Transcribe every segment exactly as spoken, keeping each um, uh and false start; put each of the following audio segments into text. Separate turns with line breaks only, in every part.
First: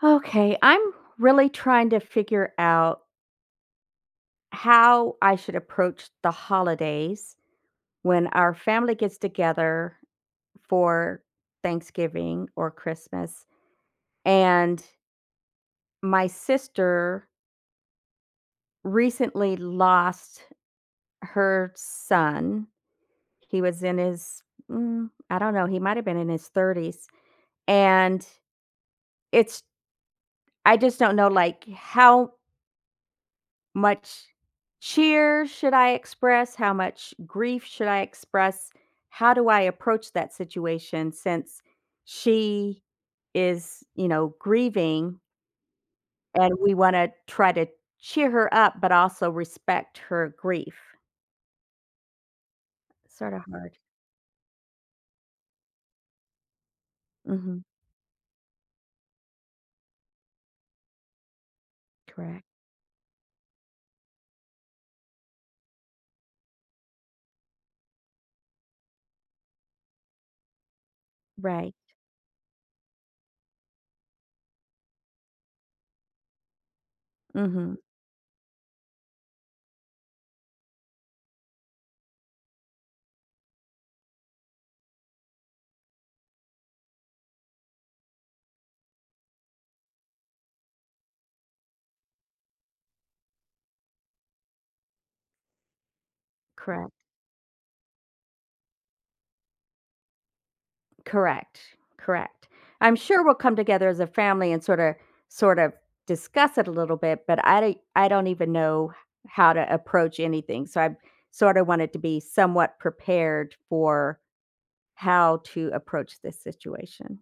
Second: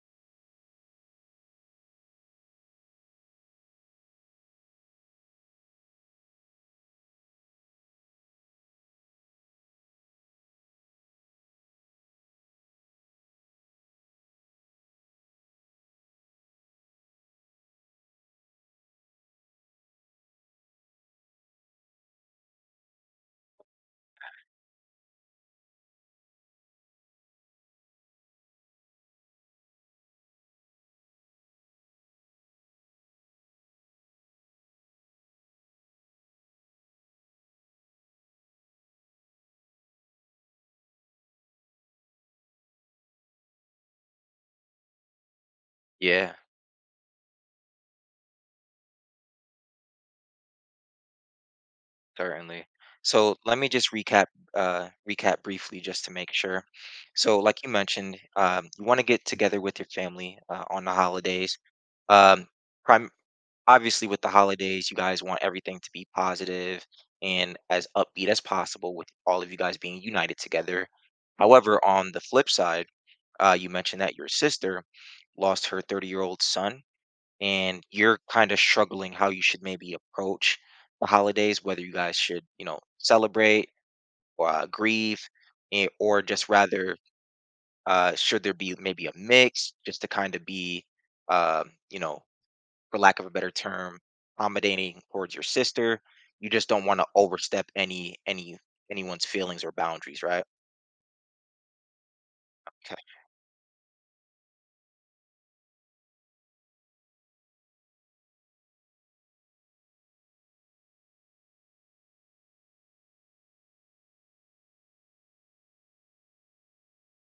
Okay, I'm really trying to figure out how I should approach the holidays when our family gets together for Thanksgiving or Christmas. And my sister recently lost her son. He was in his, mm, I don't know, he might have been in his thirties. And it's, I just don't know, like, how Much cheer should I express? How much grief should I express? How do I approach that situation since she is, you know, grieving
Yeah,
and we want to try to cheer her up, but also respect her grief?
certainly.
Sort
So
of
let me
hard.
just recap uh recap briefly just to make sure. So like
Hmm.
you mentioned, um you want to get together with your family uh, on the holidays.
Correct.
Um prime obviously with the holidays, you guys want everything to be positive and as upbeat as possible with all of you guys being united together.
Right.
However, on the flip side, uh you mentioned that your sister lost her thirty-year-old son
Hmm.
and you're kind of struggling how you should maybe approach the holidays, whether you guys should, you know, celebrate or uh, grieve, eh, or just rather, uh, should there be maybe a mix just to kind of be, um, you know, for lack of a better term, accommodating towards your sister. You just don't
Correct.
want to overstep any any anyone's feelings or boundaries, right?
Correct, correct.
Okay,
I'm sure we'll come together as a family and sorta sort of discuss it a little bit, but I d I don't even know how to approach anything, so I sorta wanted to be somewhat prepared for how to approach this situation.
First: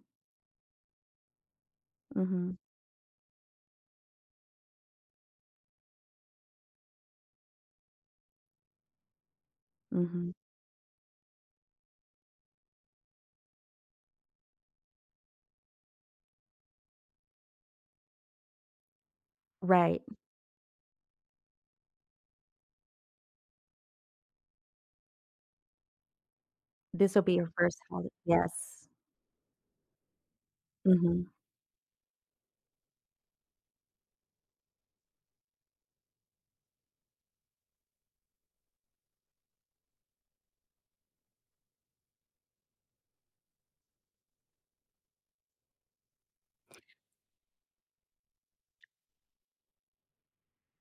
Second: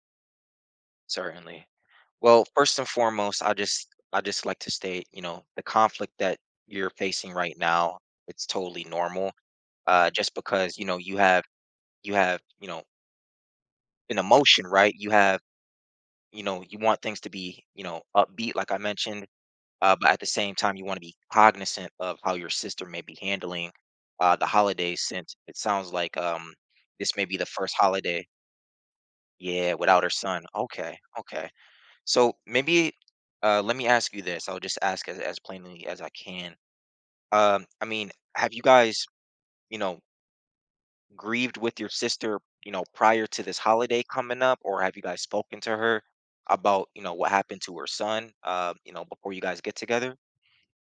certainly. Well,
Mhm,
first and foremost, I just I just like to state, you know, the conflict that you're facing right now, it's totally normal. Uh,
mhm.
just because, you know, you have you have, you know, an emotion, right? You have, you know, you want things to be, you know, upbeat, like I mentioned, uh,
Right.
but at the same time, you want to be cognizant of how your sister may be handling uh the holidays since it sounds like um this
This'll
may
be
be the
your
first
first holi
holiday,
yes.
yeah, without her son. Okay,
Mhm.
okay. So maybe uh, let me ask you this. I'll just ask as, as plainly as I can. Um, I mean, have you guys, you know, grieved with your sister, you know, prior to this holiday coming up, or have you guys spoken to her about, you know, what happened to her son, uh, you know, before you guys get together?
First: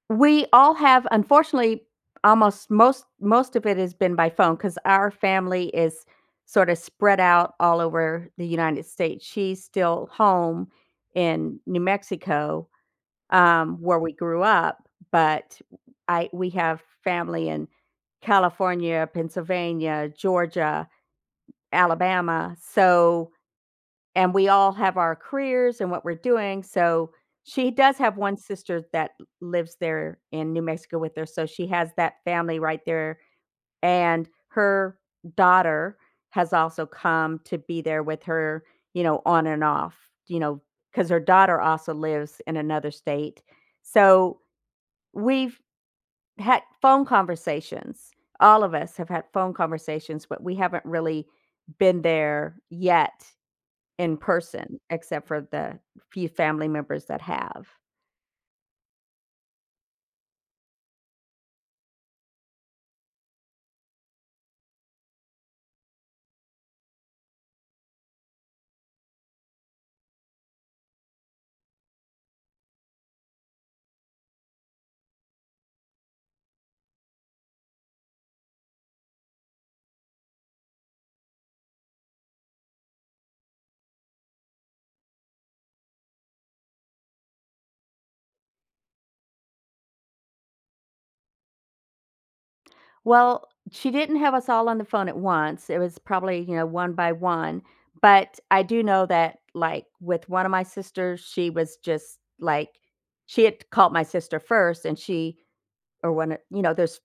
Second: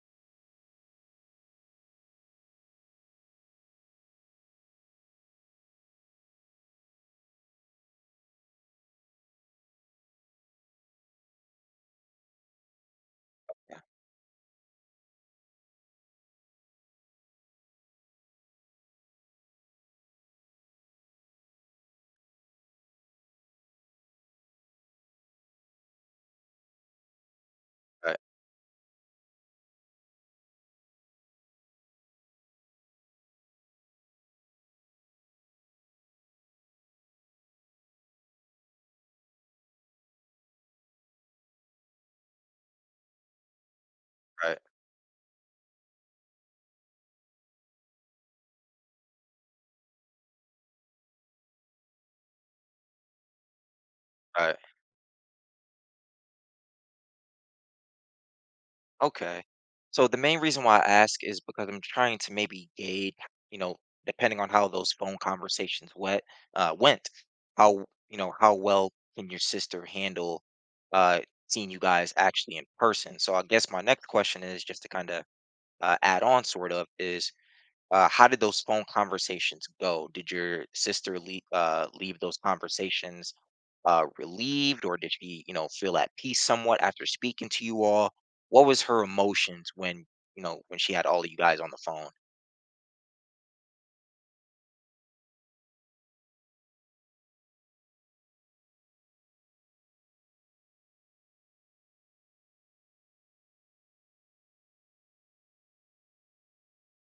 We all have, unfortunately, almost most most of it has been by phone because our family is sort of spread out all over the United States. She's still home in New Mexico, um,
Yeah.
where we grew up, but I we have family in California, Pennsylvania, Georgia, Alabama, so and we all have our careers and what we're doing, so she does have
Right,
one sister that lives there in New Mexico with her, so she has that family right there, and her daughter has also come to be there with her, you know, on and off, you know, because her daughter also lives in another state. So,
right,
we've had phone conversations. All of us have had phone conversations, but we haven't really been there yet in
right.
person, except for the few family members that have.
Okay. So the main reason why I ask is because I'm trying to maybe gauge, you know, depending on how those phone conversations went, uh, went, how, you know, how well can your sister handle uh, seeing you guys actually in person? So I guess my next question is just to kind of uh, add on, sort of, is uh, how did those phone conversations go? Did your sister leave, uh, leave those conversations uh, relieved or did she, you know, feel at peace somewhat after speaking to you all? What was her emotions when, you know, when she had all of you guys on the phone?
Well, she didn't have us all on the phone at once. It was probably, you know, one by one, but I do know that, like, with one of my sisters, she was just like she had called my sister first and she or one of you know, there's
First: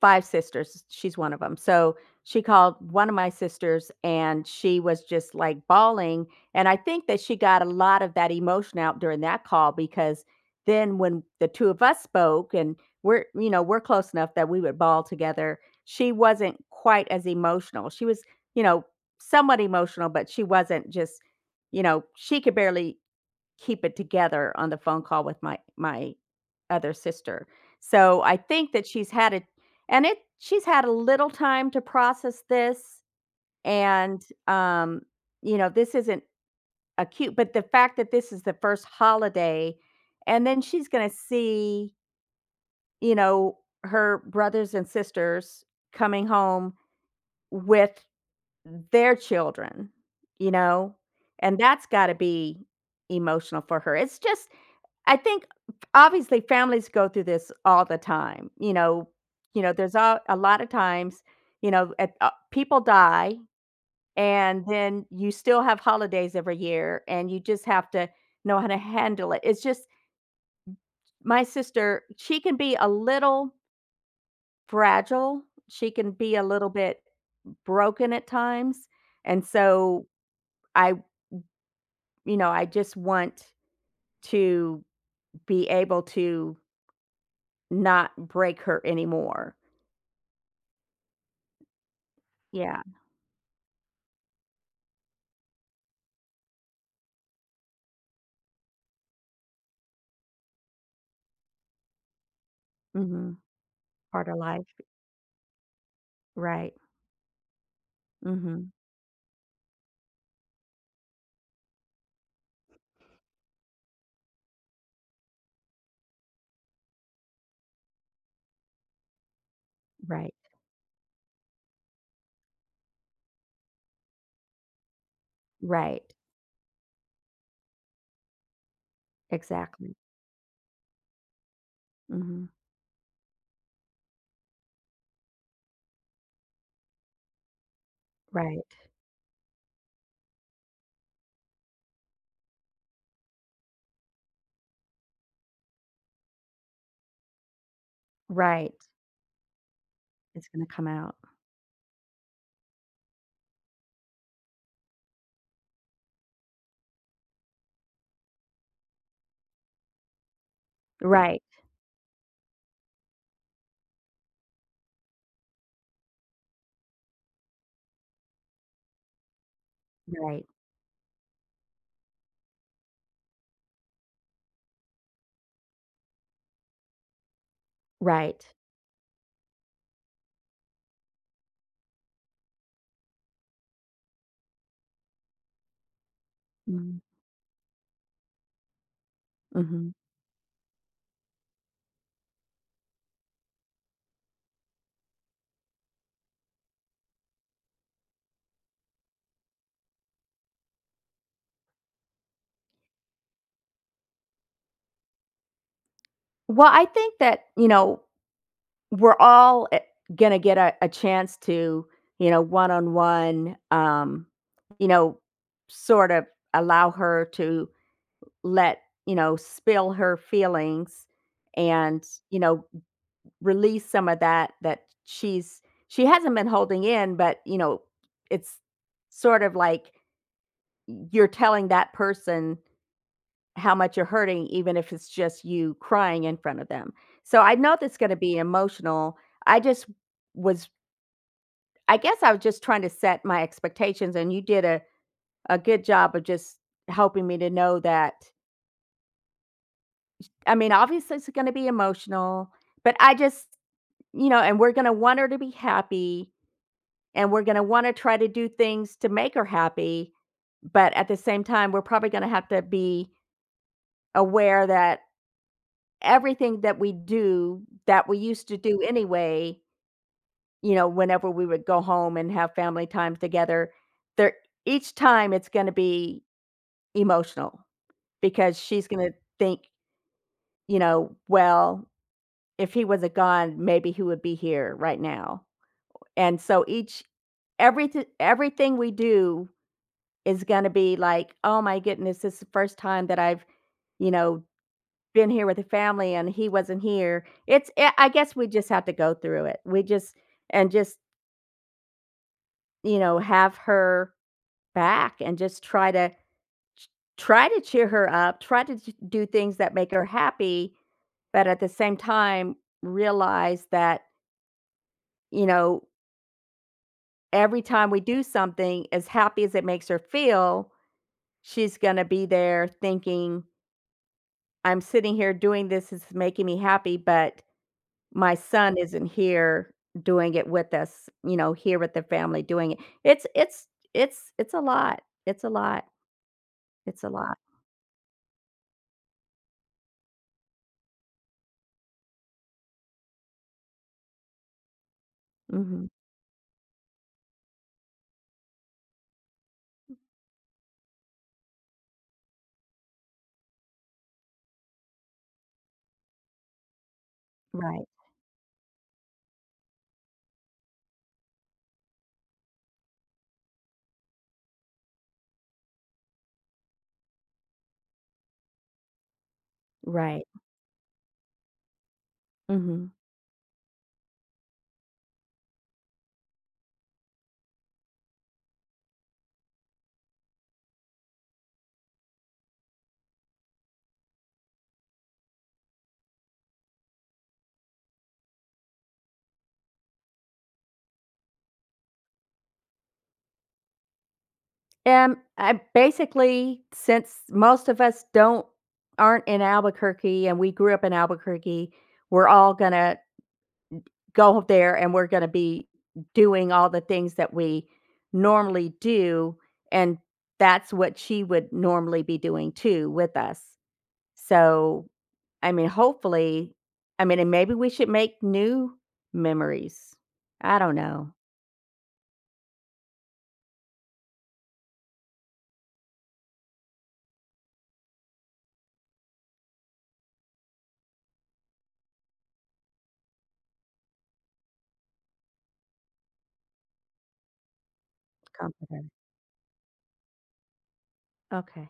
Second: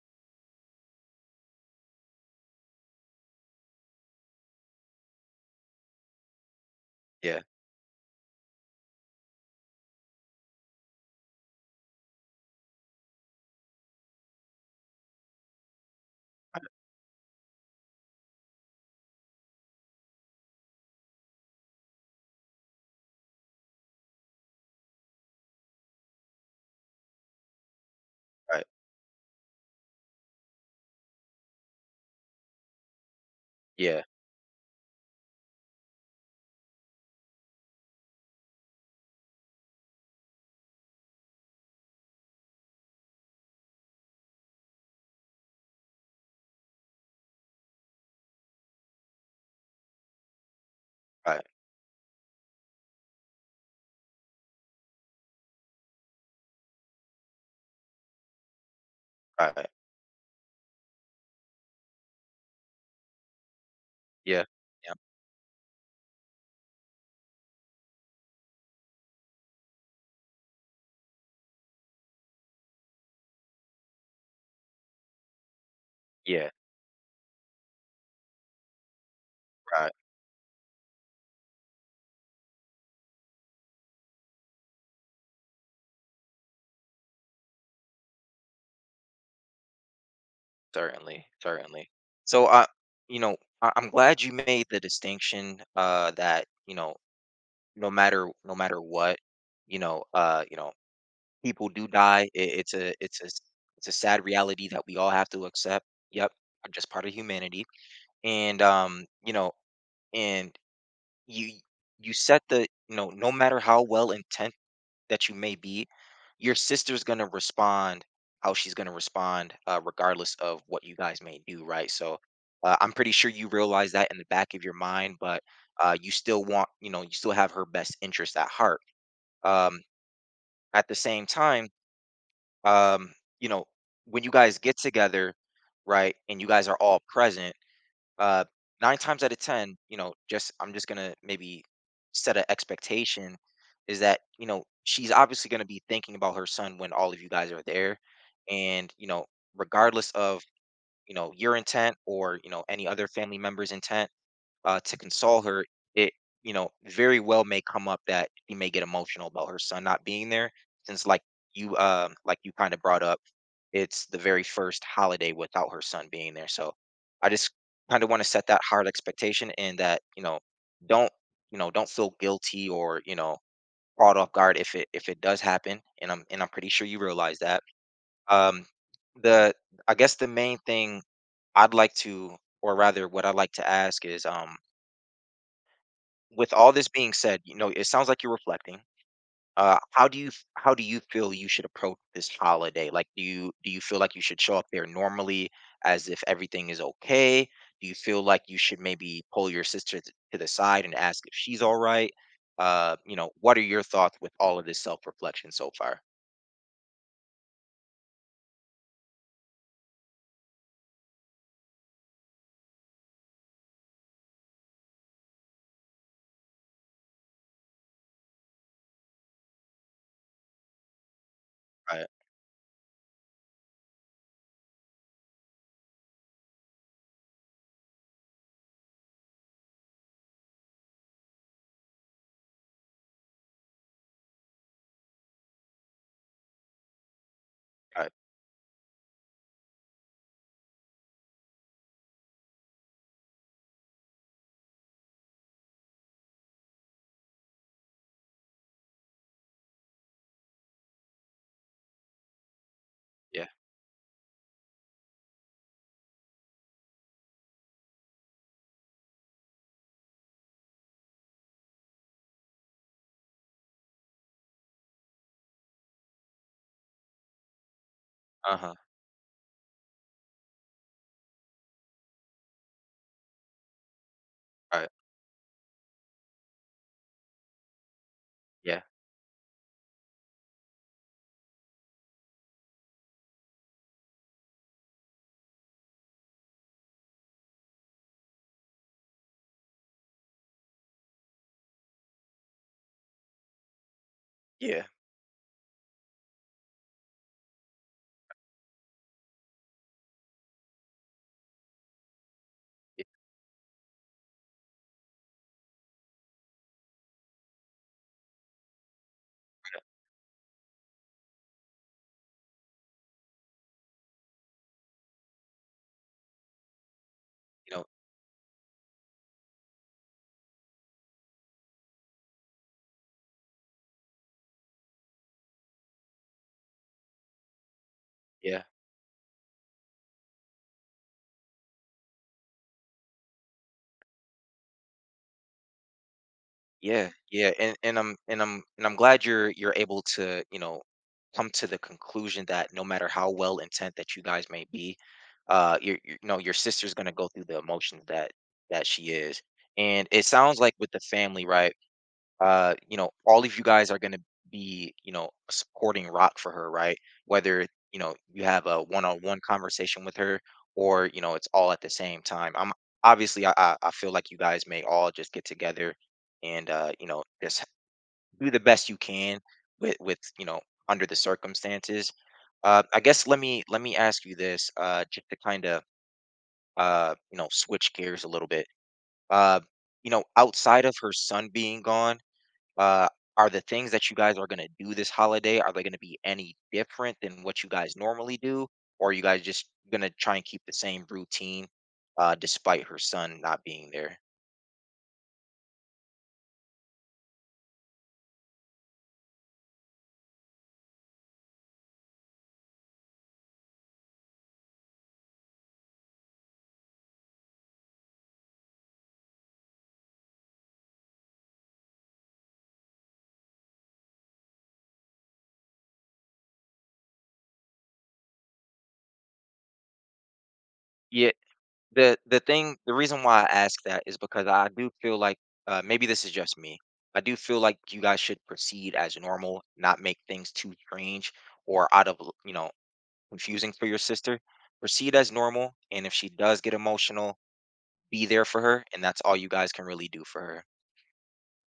five sisters, she's one of them. So, she called one of my sisters, and she was just, like, bawling, and I think that she
Yeah,
got a lot of that emotion out during that call because then when the two of us spoke and we're you know, we're close enough that we would bawl together, she wasn't quite as emotional. She was, you know, somewhat emotional, but she wasn't just you know, she could barely keep it together on the phone call with my my other sister. So I
right.
think that she's had it and it she's had a little time to process this,
Yeah,
and um you know, this isn't acute, but the fact that this is the first holiday and then she's going to see, you know, her brothers and sisters coming home with their children, you know,
right,
and that's got to be emotional for her. It's just, I think, obviously families go through this all the time. You know, you
right.
know, there's a, a lot of times, you know, at, uh, people die
Yeah,
and
yeah,
then you still have holidays every year and you just have to know how to handle it. It's just my sister, she can be a little fragile. She can be a
yeah,
little bit broken at times. And
right.
so I, you know, I just want to be able to not break her anymore.
Certainly, certainly. So I,
Yeah.
you know, I, I'm glad you made the distinction uh, that you know, no matter no matter what, you know, uh, you know, people do die. It, it's a it's a,
Mhm.
it's a sad
Part of life.
reality that we all have to accept. Yep, are
Right.
just part of humanity. And
Mhm.
um you know, and you you set the, you know, no matter how well intent that you may be, your sister's going to respond how she's going to respond, uh,
Right.
regardless of what you guys may do, right? So uh, I'm pretty sure you realize that in the back of your mind, but uh,
Right.
you still want, you know, you still have her best interest at heart. um,
Exactly.
at the same time,
Mhm.
um, you know, when you guys get together, right, and you guys are all present, uh,
Right.
nine times out of ten, you know, just I'm just gonna maybe set an expectation is that, you know, she's obviously gonna be thinking about her son when all of you guys are there,
Right.
and you know, regardless of,
It's gonna come
you
out.
know, your intent or, you know, any other family member's intent, uh, to console her, it, you know, very well may come up that she may get emotional about her son not being there, since like
Right.
you um like you kind of brought up, it's the very first holiday without her son being there. So I just kind of want to set that hard expectation, and that, you know,
Right.
don't, you know, don't feel guilty or, you know, caught off guard if it if it does happen, and i'm and i'm pretty sure you realize that.
Right.
um the, I guess the main thing I'd like to, or rather what I'd like to ask is, um with all this
Mhm.
being said, you know, it sounds like you're reflecting. Uh,
Mhm.
how do you f- how do you feel you should approach this holiday? Like, do you do you feel like you should show up there normally as if everything is okay? Do you feel like you should maybe pull your sister t- to the side and ask if she's all right? Uh, you know, what are your thoughts with all of this self-reflection so far?
Well, I think that, you know, we're all, eh, gonna get a a chance to, you know, one-on-one, um, you know, sort of allow her to let, you know, spill her feelings and,
Right,
you know, release some of that that she's she hasn't been holding in, but, you know, it's sort of like you're telling that person how much you're hurting, even if it's just you crying in front of them. So I know that's
right,
gonna be emotional. I just was I guess I was just trying to set my expectations, and you did a a good job of just helping me to know that, I mean, obviously, it's gonna be emotional, but I
yeah,
just, you know, and we're gonna want her to be happy, and we're gonna wanna try to do things to make her happy, but at the same time, we're probably gonna have to be aware that everything that we do, that we used to
uh-huh,
do anyway, you know, whenever we would go home and have family times together, there
right,
each time it's gonna be emotional because
yeah,
she's gonna think, you know, "Well, if he wasn't gone, maybe he would be here right now." And so each everythi everything we do is gonna be like, "Oh my goodness, this is the first time that I've, you know,
yeah,
been here with the family and he wasn't here." It's eh, I guess we just have to go through it. We just and just, you
yeah,
know, have her back and just try to try to cheer her up, try to d do things that make her happy, but at the same time, realize that, you know, every
you know,
time we do something, as happy as it makes her feel, she's gonna be there thinking, I'm sitting here doing this, it's making me happy, but my
yeah.
son isn't here doing it with us, you know, here with the family doing it. It's it's it's it's a lot. It's a lot. It's a
Yeah,
lot.
yeah, and and I'm and I'm and I'm glad you're, you're able to, you know, come to the conclusion that no matter how well intent that you guys may be, uh
Mhm.
your your- you know, your sister's going to go through the emotions that that she is. And it sounds like with the family, right? uh, you know, all of you guys are going to be, you know, a supporting rock for her, right? Whether,
Right.
you know, you have a one on one conversation with her or, you know, it's all at the same time. I'm obviously, I, I I feel like you guys may all just get together and, uh, you know, just do the best you can with, with,
Right.
you know, under the circumstances. Uh,
Mhm.
I guess let me, let me ask you this, uh, just to kind of, uh, you know, switch gears a little bit. Uh, you know, outside of her son being gone, uh, are the things that you guys are gonna do this holiday, are they gonna be any different than what you guys normally do? Or are you guys just gonna try and keep the same routine, uh, despite her son not being there?
And I basically, since most of us don't aren't in Albuquerque and we grew up in Albuquerque, we're all gonna go up there and we're going to be doing all the things that we normally do. And that's what she would normally be doing too with us. So, I mean, hopefully, I mean, and maybe we should make new memories. I don't know.
Yeah, the the thing the reason why I ask that is because I do feel like, uh, maybe this is just me. I do feel like you guys should proceed as normal, not make things too strange or out of, you know, confusing for your sister. Proceed as normal, and if she does get emotional be there for her,
Complicated.
and that's all you guys can really do for her.
Okay.